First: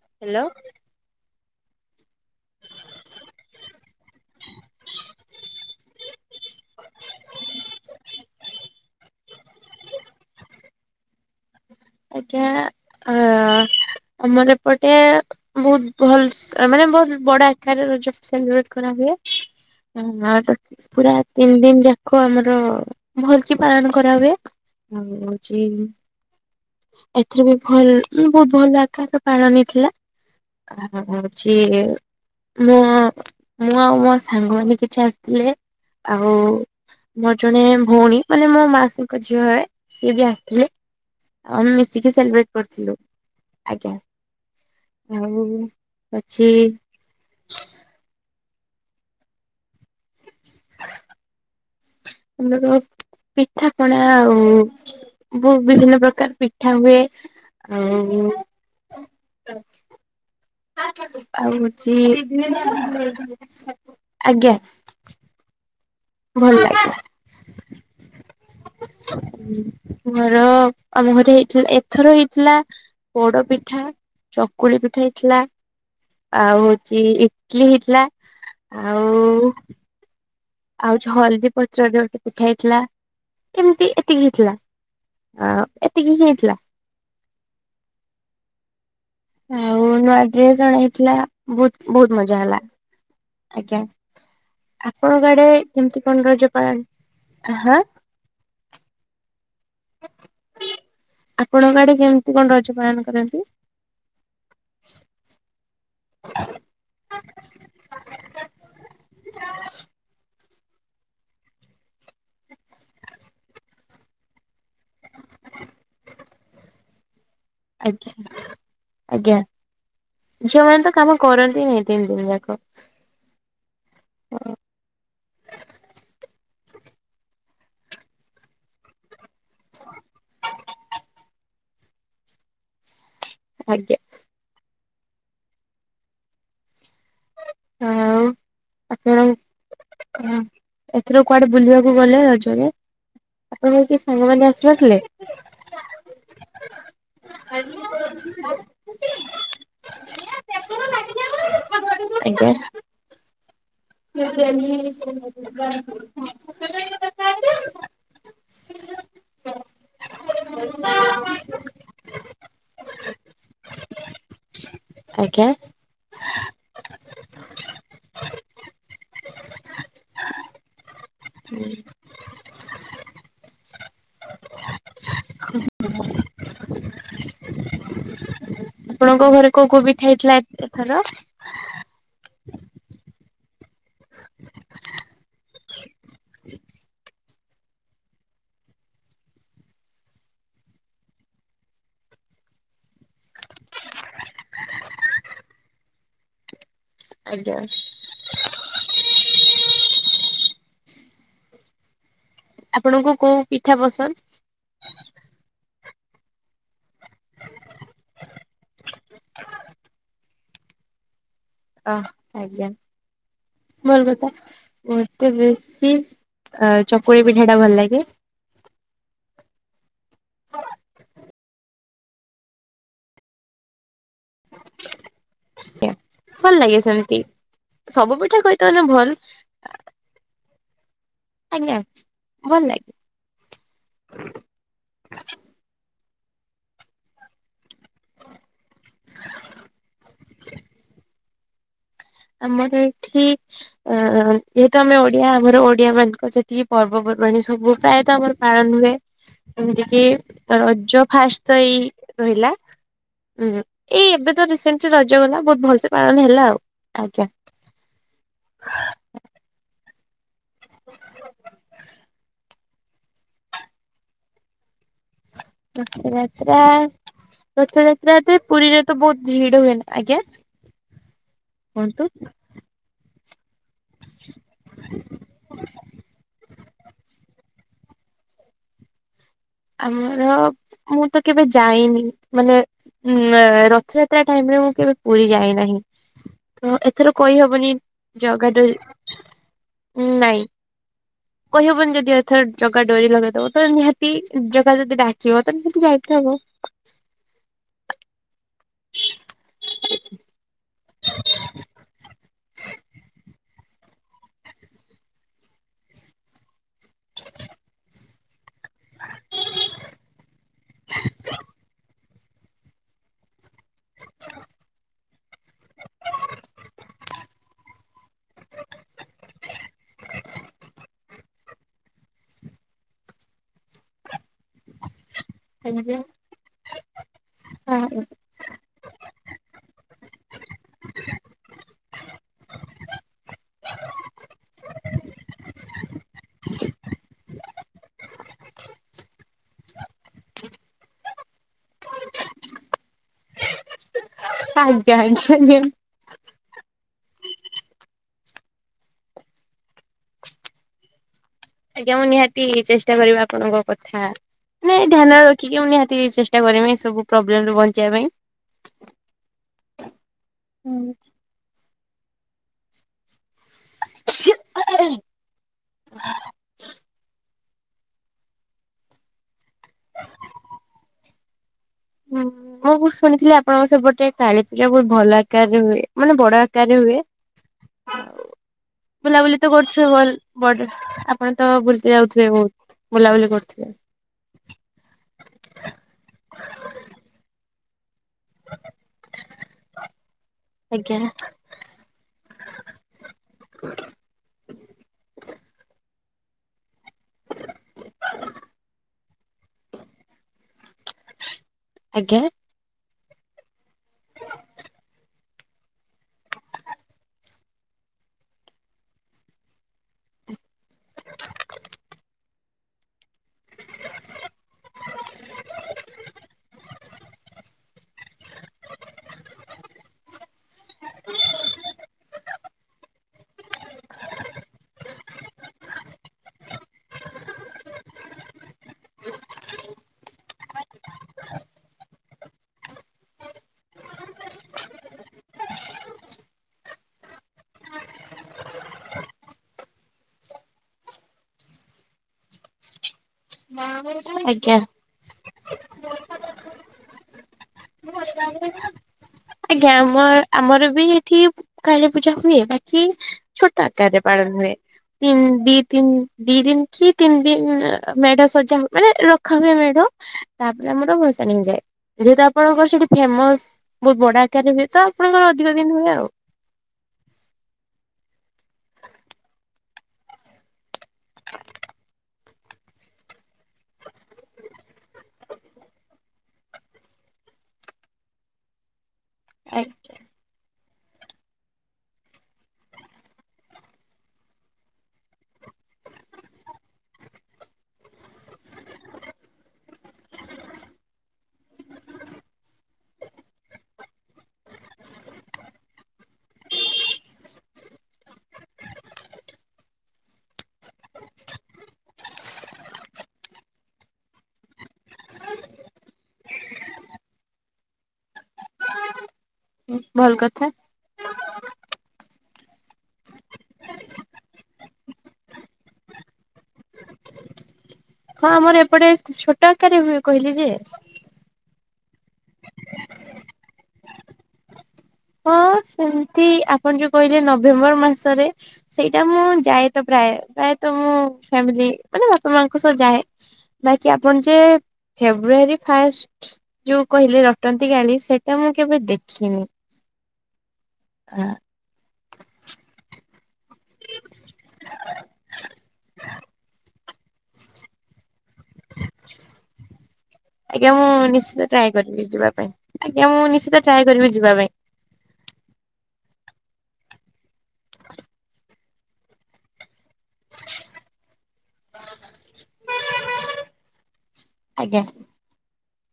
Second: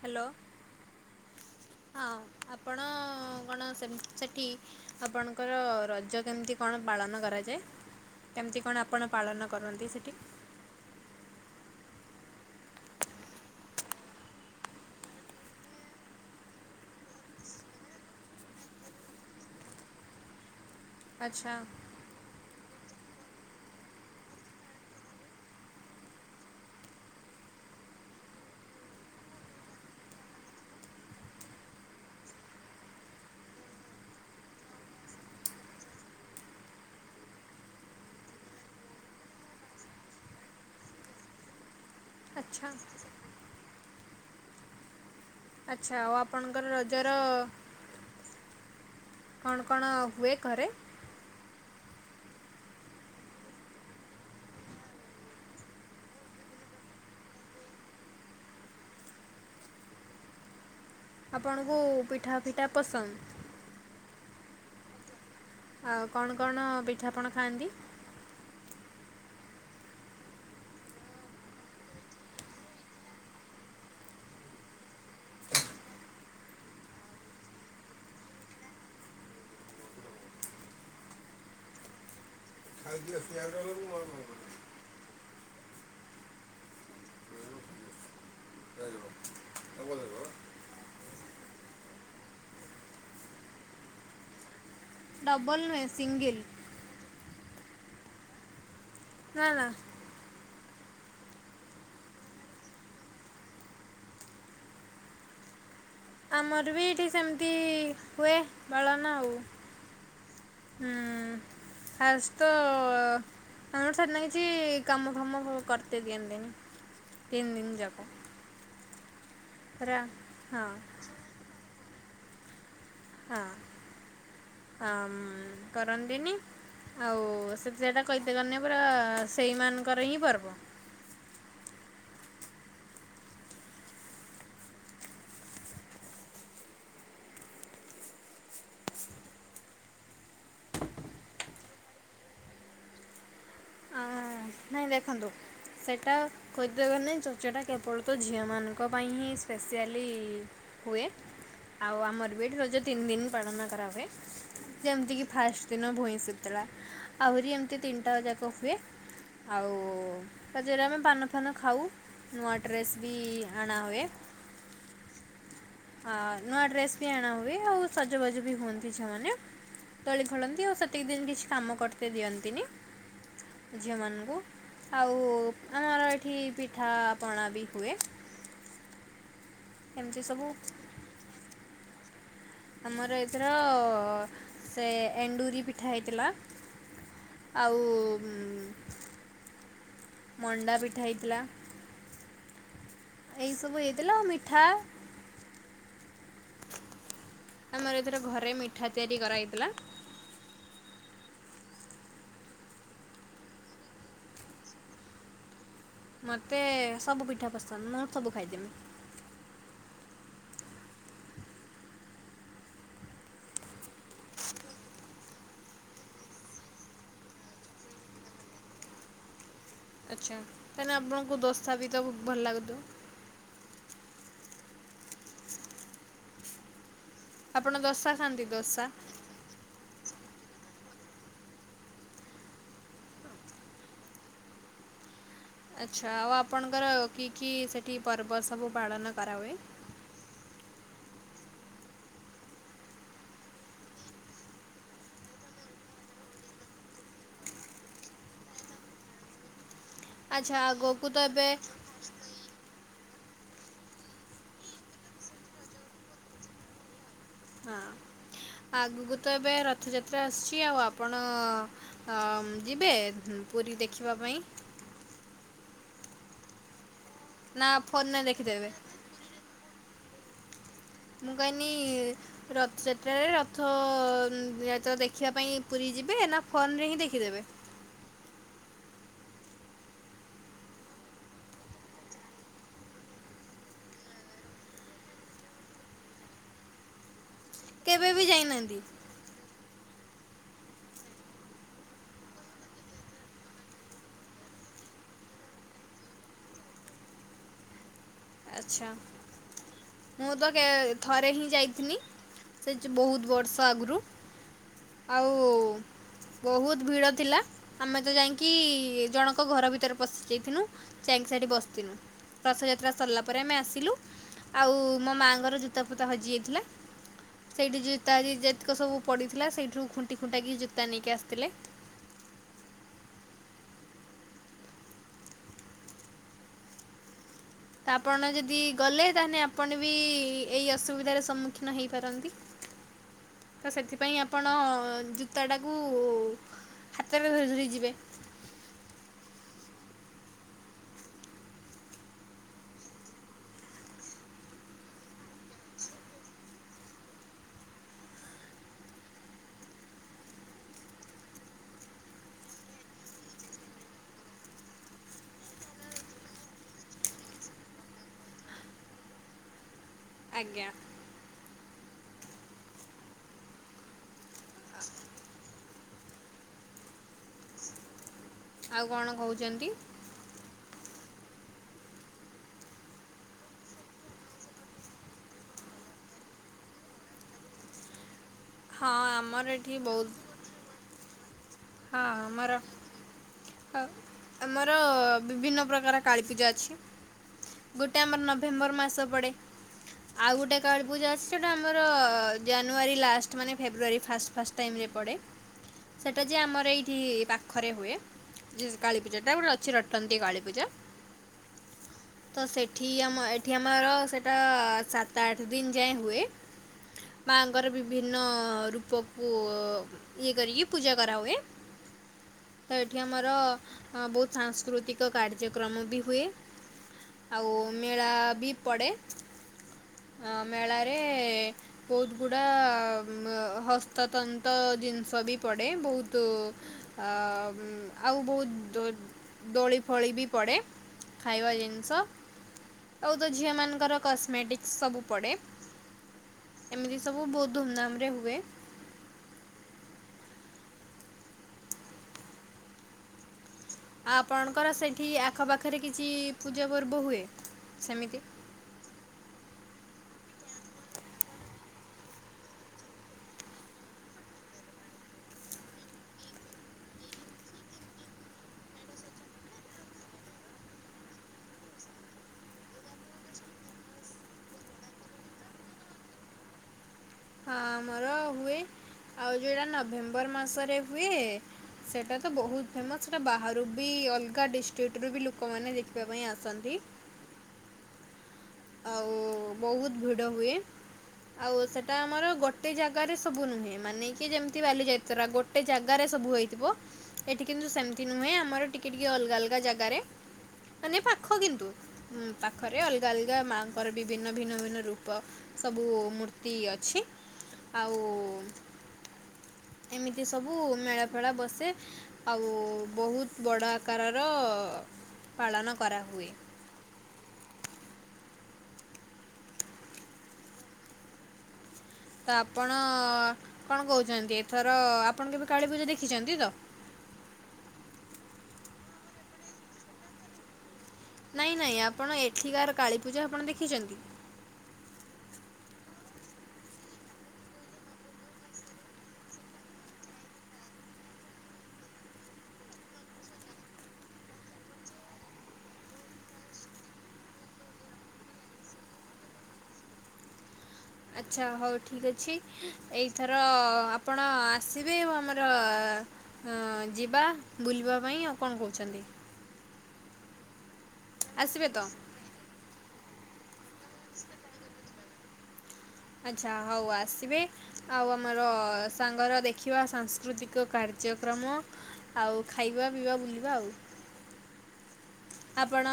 Hello ହଁ ଆପଣ କଣ ସେମ୍ତି ସେଠି ଆପଣଙ୍କର ରଜ କେମିତି କଣ ପାଳନ କରାଯାଏ? କେମିତି କଣ ଆପଣ ପାଳନ କରନ୍ତି ସେଠି? ଆଜ୍ଞା ଆ ଆମର ଏପଟେ ବୋହୁତ୍ ଭଲସେ ମାନେ ବୋହୁତ୍ ବଡ଼ ଆକାର ରଜ ସେଲିବ୍ରେଟ୍ କରା ହୁଏ। ହ ହାପା ପୁରା ଆଚ୍ଛା ତିନି ଦିନ୍ ଯା କୁ ଆମର ଭଲ କି ପାଳନ କରା ହୁଏ ଆଉ ହଉଛି ଏଥିରେ ବି ଭଲ ବହୁତ ଭଲ ଆକାରରେ ପାଳନ ହେଇଥିଲା। ଆ ହୋଉଚି ମୁଁ ମୁଁ ଆଉ ମୋ ସାଙ୍ଗମାନେ କିଛି ଆସିଥିଲେ। ଆଉ ମୋର ଜଣେ ଭଉଣୀ ମାନେ ମୋ ମାସିଙ୍କ ଝିଅ ହେ ସିଏ ବି ଆସିଥିଲେ। ଆମ୍ ମିଶିକି ସେଲିବ୍ରେଟ୍ ଆଚ୍ଛା କରିଥିଲୁ ଆଜ୍ଞା। ଆଉ ଅଛି। ଜର କଣ କଣ ହୁଏ ଘରେ? ଆମ ରସ୍ ପିଠା ପଣା ଆଉ ଭ ବିଭିନ୍ନ ପ୍ରକାର ପିଠା ହୁଏ। ଆଉ ଆଉ ଆପଣଙ୍କୁ ହଉଚି ପିଠା ଫିଠା ପସନ୍ଦ ଆଜ୍ଞା। ଆଉ କଣ ଭଲ କଣ ଲାଗେ ପିଠା ପଣ ଖାଆନ୍ତି। ଘର ଆମର ହେଇଥି ଏଥର ହେଇଥିଲା ପୋଡ଼ପିଠା ଚକୁଳି ପିଠା ହେଇଥିଲା। ଆଉ ହୋଉଚି ଇଟଲି ହେଇଥିଲା ଆଉ ଆଉ ଯୋଉ ହଳଦୀ ପଚର ଗୋଟେ ପିଠା ହେଇଥିଲା କେମିତି ଏତିକି ହେଇଥିଲା। ଆଉ ଏତିକି ହିଁ ହେଇଥିଲା। [unintelligible] ଆଉ ନୂଆ ଡ୍ରେସ ଅଣା ହେଇଥିଲା ବୋହୁତ ବୋହୁତ ମଜା ହେଲା ଆଜ୍ଞା। ଆପଣଙ୍କ ଆଡ଼େ ଡବଲ୍ ନୁହେଁ କେମିତି କଣ ସିଙ୍ଗିଲ୍ ରଜ ପାଳନ୍ ହାଁ ହାଁ ହାଁ। ଆପଣଙ୍କ ଆଡ଼େ କେମିତି କଣ ରଜ ପାଳନ କରନ୍ତି? ଆମର ବି ଏଇଠି ସେମିତି ହୁଏ ବଳନ ଆଉ। ହଁ ଫାସ୍ ତ ଆମର ସାର ନା କିଛି କାମ ଫାମ [inaudible] କରତେ ଦିଅନ୍ତିନି ତିନ ଦିନ ଯାକ। ଆଜ୍ଞା ଆଜ୍ଞା ପୁରା ହଁ ଝିଅ ମାନେ ତ କାମ କରନ୍ତି ନାଇଁ ତିନି ଦିନି ଯାକ। ହଁ ହଁ ମ କରନ୍ତିନି ଆଉ ସେ ସେଇଟା କହିତେ କରିନି ପୁରା ସେଇମାନଙ୍କର ହିଁ ପର୍ବ। ଆଜ୍ଞା। ଆଉ ଆପଣ ହଁ ଏଥର କୁଆଡେ ବୁଲିବାକୁ ଗଲେ ରଜରେ ଆପଣ ହୋଉଚି ସାଙ୍ଗମାନେ। ନାଇଁ ଆସିନଥିଲେ? ଦେଖନ୍ତୁ। ସେଇଟା ଖୋଦେବ ନାହିଁ ଚର୍ଚଟା କେବଳ ତ ଝିଅମାନଙ୍କ ପାଇଁ ହିଁ ସ୍ପେସିଆଲି ହୁଏ ଆଉ ଆମର ବିଟ ଆଜ୍ଞା ହଉଛ ତିନି ଦିନ ପାଳନ କରା ଯେମିତି କି ଫାଷ୍ଟ ଦିନ ଭଇଁସତଥିଲା ଆହୁରି ଏମିତି ତିନିଟା ଯାକ ହୁଏ। ଆଉ ତା ଯରୋ ଆମେ ପାନ ଫାନ ଖାଉ। ନୂଆ ଡ୍ରେସ ବି ଆନା ହୁଏ। ଆଜ୍ଞା। ହଁ ନୂଆ ଡ୍ରେସ ବି ଆଣା ହୁଏ ଆଉ ସଜବଜ ବି ହୁଅ ଦି ଝିଅ ମାନେ ଦୋଳି ଖୋଳନ୍ତି ଆଉ ସେତିକି ଦିନ କିଛି କାମ କରି ତ ଦିଅନ୍ତିନି ଝିଅମାନଙ୍କୁ ଆଉ ଆମର ଏଠି ପିଠାପଣା ବି ହୁଏ। ଆପଣଙ୍କ ଘରେ କୋଉ କୋଊ ପିଠା ଏମିତି ହେଇଥିଲା ସବୁ ଏ ଏଥର। ଆମର ଏଥିର ସେ ଏଣ୍ଡୁରି ପିଠା ହେଇଥିଲା। ଆଉ। ମଣ୍ଡା ପିଠା ହେଇଥିଲା। ଏଇ ସବୁ ହେଇଥିଲା ଆ ମିଠା ଆଜ୍ଞା ଆମର ଏଥର ଘରେ ମିଠା ତିଆରି କରାହେଇଥିଲା। ଆପଣଙ୍କୁ କୋଉ ପିଠା ପସନ୍ଦ? ମତେ ସବୁ ପିଠା ପସନ୍ଦ ମୁଁ ସବୁ ଖାଇଦେମି। ଅ ଆଜ୍ଞା। ଭଲ କଥା ମତେ ବେଶୀ ଚକୁଳି ପିନ୍ଠା ଟା ଭଲ ଲାଗେ। ଆଚ୍ଛା କାହିଁକିନା ଆପଣଙ୍କୁ ଦଶା ବି ତ ଭଲ ଲାଗୁଥିବ। ଆ ଭଲ ଲାଗେ ସେମିତି ଆପଣ ଦୋସା ସବୁ ପିଠା ଖାଆନ୍ତି ଦୋସା? କହିଥାନେ ଭଲ ଆଜ୍ଞା ଭଲ ଲାଗେ। [inaudible] ଆଚ୍ଛା ଆଉ ଆପଣଙ୍କର କି କି ସେଠି ପର୍ବ ସବୁ ପାଳନ କରାହୁଏ। [inaudible] ଆମର ଏଠିକ ଆ ଏତ ଆମେ ଓଡିଆ ଆମର ଓଡିଆ ମାନଙ୍କର ଯେତିକି ପର୍ବପର୍ବାଣୀ ସବୁ ପ୍ରାୟତଃ ଆମର। ପାଳନ ହୁଏ ଏମିତି କିି ଆଚ୍ଛା ରଜ ଆଗକୁ ତ ଏବେ ଫାଷ୍ଟ ଏଇ ରହିଲାଁ ଏଇ ଏବେ ତ ରିସେଣ୍ଟ ରଜ ଗଲା ବହୁତ ଭଲସେ ପାଳନ ହେଲା ଆଉ ଆଜା। ହଁ ଆଗକୁ ତ ଏବେ ରଥଯାତ୍ରା ଆସୁଛି ଆଉ ଆପଣ ଅ ଯିବେ ପୁରୀ ଦେଖିବା ପାଇଁ। ରଥଯାତ୍ରା ନା ରଥଯାତ୍ରା ଫୋନରେ ଯେ ଦେଖିଦେବେ ପୁରୀରେ ତ ବହୁତ ଭିଡ ହୁଏ ନା ଆଜ୍ଞା। ମୁଁ କଇନି କୁହନ୍ତୁ ରଥ ସେତାରେ ରଥତେଳେ ଦେଖିବା ପାଇଁ ପୁରୀ ଯିବେ ନା ଫୋନ ରେ ହିଁ ଦେଖିଦେବେ? ଆମର ମୁଁ ତ କେବେ ଯାଇନି ମାନେ ଉଁ ରଥଯାତ୍ରା ଟାଇମରେ ମୁଁ କେବେ ପୁରୀ ଯାଇନାହିଁ ମୁଁ ଏତେ ଏଥର କହି ହବନି କେବେ ବି ଜାଗା ଡୋ ଯାଇନାହାନ୍ତି ନାଇଁ କହି ହବନି ଯଦି ଏଥର ଜଗା ଡୋରି ଲଗେଇଦବ ତ ନିହାତି ଜାଗା ଯଦି ଡ଼ାକିବ ତାଲେ ଯାଇତେହବ। ଆଚ୍ଛା ମୁଁ ତ କେ ଥରେ ହିଁ ଯାଇଥିଲି ସେ ଯେ ବହୁତ ବର୍ଷ ଆଗରୁ। ଆଉ ବହୁତ ଭିଡ ଥିଲା ଆମେ ତ ଯାଇ କି ଜଣଙ୍କ ଘର ଭିତରେ ପଶି ଯାଇଥିନୁ ଚାଇଙ୍କ ସାଠି ବସିଥିନୁ ରଥଯ ସେତଟା ସଲା ପରେ ଆମେ ଆସିଲୁ। [unintelligible] ଆଉ ମୋ ମାଆଙ୍କର ଜୁତା ଫୁତା ହଜି ଯାଇଥିଲା। ସେଇଠି ଜୋତା ଆଜି ଯେତିକ ସବୁ ପଡ଼ିଥିଲା ସେଇଠୁ ଖୁଣ୍ଟି ଖୁଣ୍ଟା କିି ଜୋତା ନେଇକି ଆସିଥିଲେ। [unintelligible] ଆପଣ ଯଦି ଗଲେ ତାହେଲେ ଆପଣ ବି ଏହି ଅସୁବିଧାର ସମ୍ମୁଖୀନ ହେଇପାରନ୍ତି। ତ ସେଥିପାଇଁ ଆପଣ ଜୁତାଟାକୁ ହାତରେ ଧରି ଧରି ଯିବେ। ଆଜ୍ଞା ଆଜ୍ଞା ଆଜ୍ଞା। ଆଜ୍ଞା ମୁଁ ନିହାତି ଚେଷ୍ଟା କରିବି ଆପଣଙ୍କ କଥା। ନାଇଁ ଧ୍ୟାନରେ ରଖିକି ମୁଁ ନିହାତି ଚେଷ୍ଟା କରମି ଏ ସବୁ ପ୍ରୋବଲେମରୁ ବଞ୍ଚିବା ପାଇଁ। ଆଜ୍ଞା। ହୁଁ [unintelligible] ଆଉ କଣ କହୁଛନ୍ତି। ହୁଁ ହୁଁ। ମୁଁ ଶୁଣିଥିଲି ଆପଣଙ୍କ ସେପଟେ କାଳୀ ପୂଜା ବହୁତ ଭଲ ଆକାରରେ ହୁଏ ମାନେ ବଡ ଆକାରରେ ହୁଏ। ହଁ ବୁଲାବୁଲି ତ ଆମର ଏଠି କରୁଥିବେ ବହୁତ ବଡ ଆପଣ ତ ବୁଲତେ ହଁ ଯାଉଥିବେ ଆମର ବହୁତ ବୁଲାବୁଲି କରୁଥିବେ। ଅ ଆମର ବିଭିନ୍ନ ପ୍ରକାର କାଳୀପୂଜା ଅଛି। ଗୋଟେ ଆମର ନଭେମ୍ବର ମାସ ପଡ଼େ ଆଉ ଗୋଟେ ଆଜ୍ଞା କାଳୀପୂଜା ସେଇଟା ଆମର ଜାନୁଆରୀ ଲାଷ୍ଟ ମାନେ ଫେବୃଆରୀ ଫାଷ୍ଟ ଫାଷ୍ଟ ଟାଇମ୍ ରେ ପଡ଼େ। ସେଟା ଯେ ଆମର ଏଇଠି ପାଖରେ ହୁଏ। ଯି କାଳୀପୂଜାଟା ଗୋଟେ ଅଛି ରଟନ୍ତି କାଳୀପୂଜା। ଆଜ୍ଞା। ତ ସେଇଠି ଆମ ଏଠି ଆମର ସେଇଟା ସାତ ଆଠ ଦିନ ଯାଏଁ ହୁଏ। ମାଙ୍କର ବିଭିନ୍ନ ରୂପକୁ ଇଏ କରିକି ପୂଜା କରାହୁଏ। ତ ଏଠି ଆମର ବହୁତ ସାଂସ୍କୃତିକ କାର୍ଯ୍ୟକ୍ରମ ବି ହୁଏ। ଆଉ ମେଳା ବି ପଡେ। ହ ମେଳାରେ ବହୁତ ଗୁଡ଼ା ହସ୍ତତନ୍ତ ଜିନିଷ ବି ପଡ଼େ ବହୁତ। ଅ ଆଉ ବହୁତ ଦୋ ଦୋଳି ଫଳି ବି ପଡେ ଖାଇବା ଜିନିଷ ଆଉ ତ ଝିଅ ମଙ୍କର କସ୍ମେଟିକ ସବୁ ପଡ଼େ। ଏମିତି ସବୁ ବହୁତ ଧୁମଧାମ ରେ ହୁଏ। [unintelligible] ଆ ଆଜ୍ଞା ଆପଣଙ୍କର ସେଇଠି ଆଖପାଖରେ କିଛି ପୂଜା ପର୍ବ ହୁଏ। ସେମିତି? [unintelligible] ଆଜ୍ଞା ଆମ ଆମର ବି ଏଠି କାଳୀ ପୂଜା ହୁଏ ବାକି ଛୋଟ ଆକାରରେ ପାଳନ ହୁଏ। ତିନ ଦି ତିନି ଦି ଦିନ କି ତିନି ଦିନ ମେଢ ସଜା ହ ମାନେ ରଖା ହୁଏ ମେଢ। ତାପରେ ଆମର ଭସାଣ ହେଇଯାଏ ଯେହେତୁ ଆପଣଙ୍କର ସେଠି ଫେମସ ବହୁତ ବଡ ଆକାରରେ ହୁଏ ତ ଆପଣଙ୍କର ଅଧିକ ଦିନ ହୁଏ ଆଉ। ହଁ ଆମର ହୁଏ ଆଉ ଯଉଁଟା ନଭେମ୍ବର ମାସରେ ହୁଏ ସେଇଟା ତ ବହୁତ ଫେମସ୍ ସେଇଟା ବାହାରୁ ବି ଅଲଗା ଡିଷ୍ଟ୍ରିକ୍ଟରୁୁ ବି ଲୁକମାନେ ଦେଖିବା ପାଇଁ ଆସନ୍ତି। ଆଉ ବହୁତ ଭିଡ଼ ହୁଏ। ଆଉ ସେଟା ଆମର ଗୋଟେ ଜାଗାରେ ସବୁ ନୁହେଁ ମାନେ କି ଯେମିତି ବାଲିଯାତ୍ରା ଗୋ ଟେ ଜାଗାରେ ସବୁ ହେଇଥିବ। ଏଠି କିନ୍ତୁ ସେମିତି ନୁହେଁ ଆମର ଟିକେ ଟିକେ ଅଲଗା ଅଲଗା ଜାଗାରେ। ମାନେ ପାଖ କିନ୍ତୁ। ହୁଁ ପାଖରେ ଅଲଗା ଅଲଗା ଗା ମାଆଙ୍କର ବି ଭିନ୍ନ ଭିନ୍ନ ଭିନ୍ନ ରୂପ ସବୁ ମୂର୍ତ୍ତି ଅଛି। ଆଉ ଏମିତି ସବୁ ମେଳା ଫେଳା ବସେ। ଆଉ ବହୁତ ବଡ଼ ଆକାରର ପାଳନ କରାହୁଏ। ଉଁ ଭଲ କଥା। ତ ଆପଣ କଣ କହୁଚନ୍ତି? ଏଥର ଆପଣ କେବେ କାଳୀପୂଜା ଦେଖିଚନ୍ତି ତ? ହଁ ଆମର ଏପଟେ ଛୋଟ ଆକାରରେ ହୁଏ କହିଲି ଯେ। ନାଇଁ ନାଇଁ ଆପଣ ଏଠିକାର କାଳୀପୂଜା ଆପଣ ଦେଖିଚନ୍ତି? ହଁ ସେମିତି ଆପଣ ଯୋଉ କହିଲେ ନଭେମ୍ବର ମାସରେ ସେଇଟା ମୁଁ ଯାଇ ତ ପ୍ରାୟ ପ୍ରାୟତ ମୁଁ ଫାମିଲି ମାନେ ବାପା, ମାଙ୍କ ସହ ଯାଏ। ବାକିି ଆପଣ ଯେ ଫେବ୍ରୁଆରୀ ଫାଷ୍ଟ ଯୋଉ କହିଲେ ରଟନ୍ତି ଗାଳି ସେଇଟା ମୁଁ କେବେ ଦେଖିନି। ଆଚ୍ଛା ହଉ ଠିକ୍ ଅଛି। ଏଇଥର ଆପଣ ଆସିବେ ଆଉ ଆମର ଅ ଯିବା। ବୁଲିବା ପାଇଁ ଆଉ କଣ କହୁଚନ୍ତି? ଆଜ୍ଞା ମୁଁ ନିଶ୍ଚିତ ଆସିବେ ଟ୍ରାଏ ତ କରିବି ଯିବା ପାଇଁ। ଆଜ୍ଞା ମୁଁ ନିଶ୍ଚିତ ଟ୍ରାଏ କରିବି ଯିବା ପାଇଁ। ଆଚ୍ଛା ହଉ ଆସିବେ। ଆଉ ଆମର ସାଙ୍ଗର ଦେଖିବା ସାଂସ୍କୃତିକ କାର୍ଯ୍ୟକ୍ରମ। ଆଉ ଖାଇବା, ପିଇବା, ବୁଲିବା ଆଉ। ଆଜ୍ଞା। ଆପଣ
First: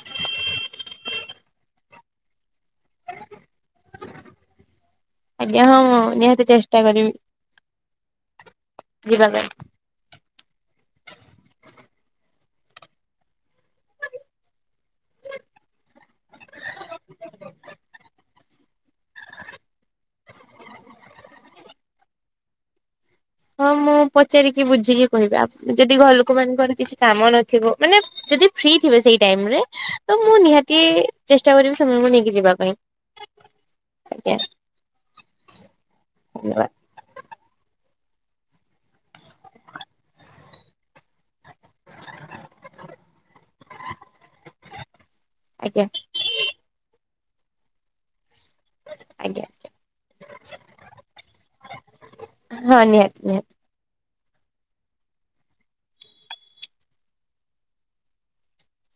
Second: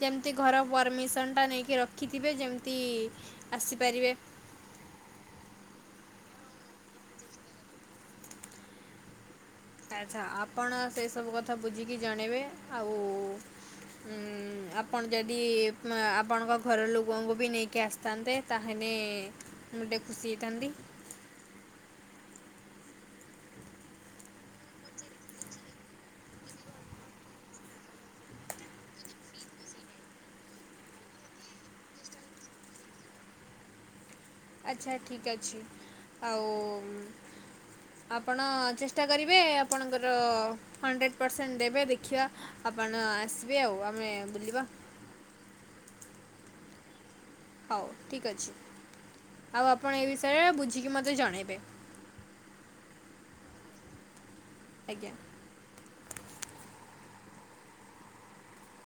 ଯେମିତି ଘର ପରମିସନ୍ଟା ନେଇକି ରଖିଥିବେ ଯେମି ତି ଆସିପାରିବେ। ଆଜ୍ଞା ହଁ ମୁଁ ନିହାତି ଚେଷ୍ଟା କରିବି। ଯିବାପାଇଁ। ଆଚ୍ଛା ଆପଣ ସେ ସବୁ କଥା ବୁଝିକି ଜଣେଇବେ ଆଉ ଉଁ ଆପଣ ଯଦି ଉପମା ଆପଣଙ୍କ ଘର ଲୋକଙ୍କୁ ବି ନେଇକି ଆସିଥାନ୍ତେ ତାହେଲେ ମୁଁ ଟିକେ ଖୁସି ହେଇଥାନ୍ତି। ହଁ ମୁଁ ପଚାରିକି ବୁଝିକି କହିବି। ଆପ ଯଦି ଘର ଲୋକ ମାନଙ୍କର କିଛି କାମ ନଥିବ ମାନେ ଯଦି ଫ୍ରି ଥିବେ ସେଇ ଟାଇମରେ ତ ମୁଁ ନିହାତି ଚେଷ୍ଟା କରିବି ସେମାନଙ୍କୁ ନେଇକି ଯିବା ପାଇଁ। [inaudible] ଆଜ୍ଞା। ଆଚ୍ଛା ଠିକ୍ ଅଛି। ଆଉ ଧନ୍ୟବାଦ ଆପଣ ଚେଷ୍ଟା କରିବେ ଆପଣଙ୍କର ହଣ୍ଡ୍ରେଡ଼୍ ପରସେଣ୍ଟ ଦେବେ ଦେଖିବା ଆପଣ ଆସିବେ ଆଉ ଆମେ ବୁଲିବା। ଆଜ୍ଞା। ହଉ ଠିକ୍ ଅଛି। ଆଜ୍ଞା ଆଉ ଆପଣ ଏ ବିଷୟରେ ବୁଝିକି ମତେ ଜଣେଇବେ। ହଁ ନିହାତି ନିହାତି। ଆଜ୍ଞା।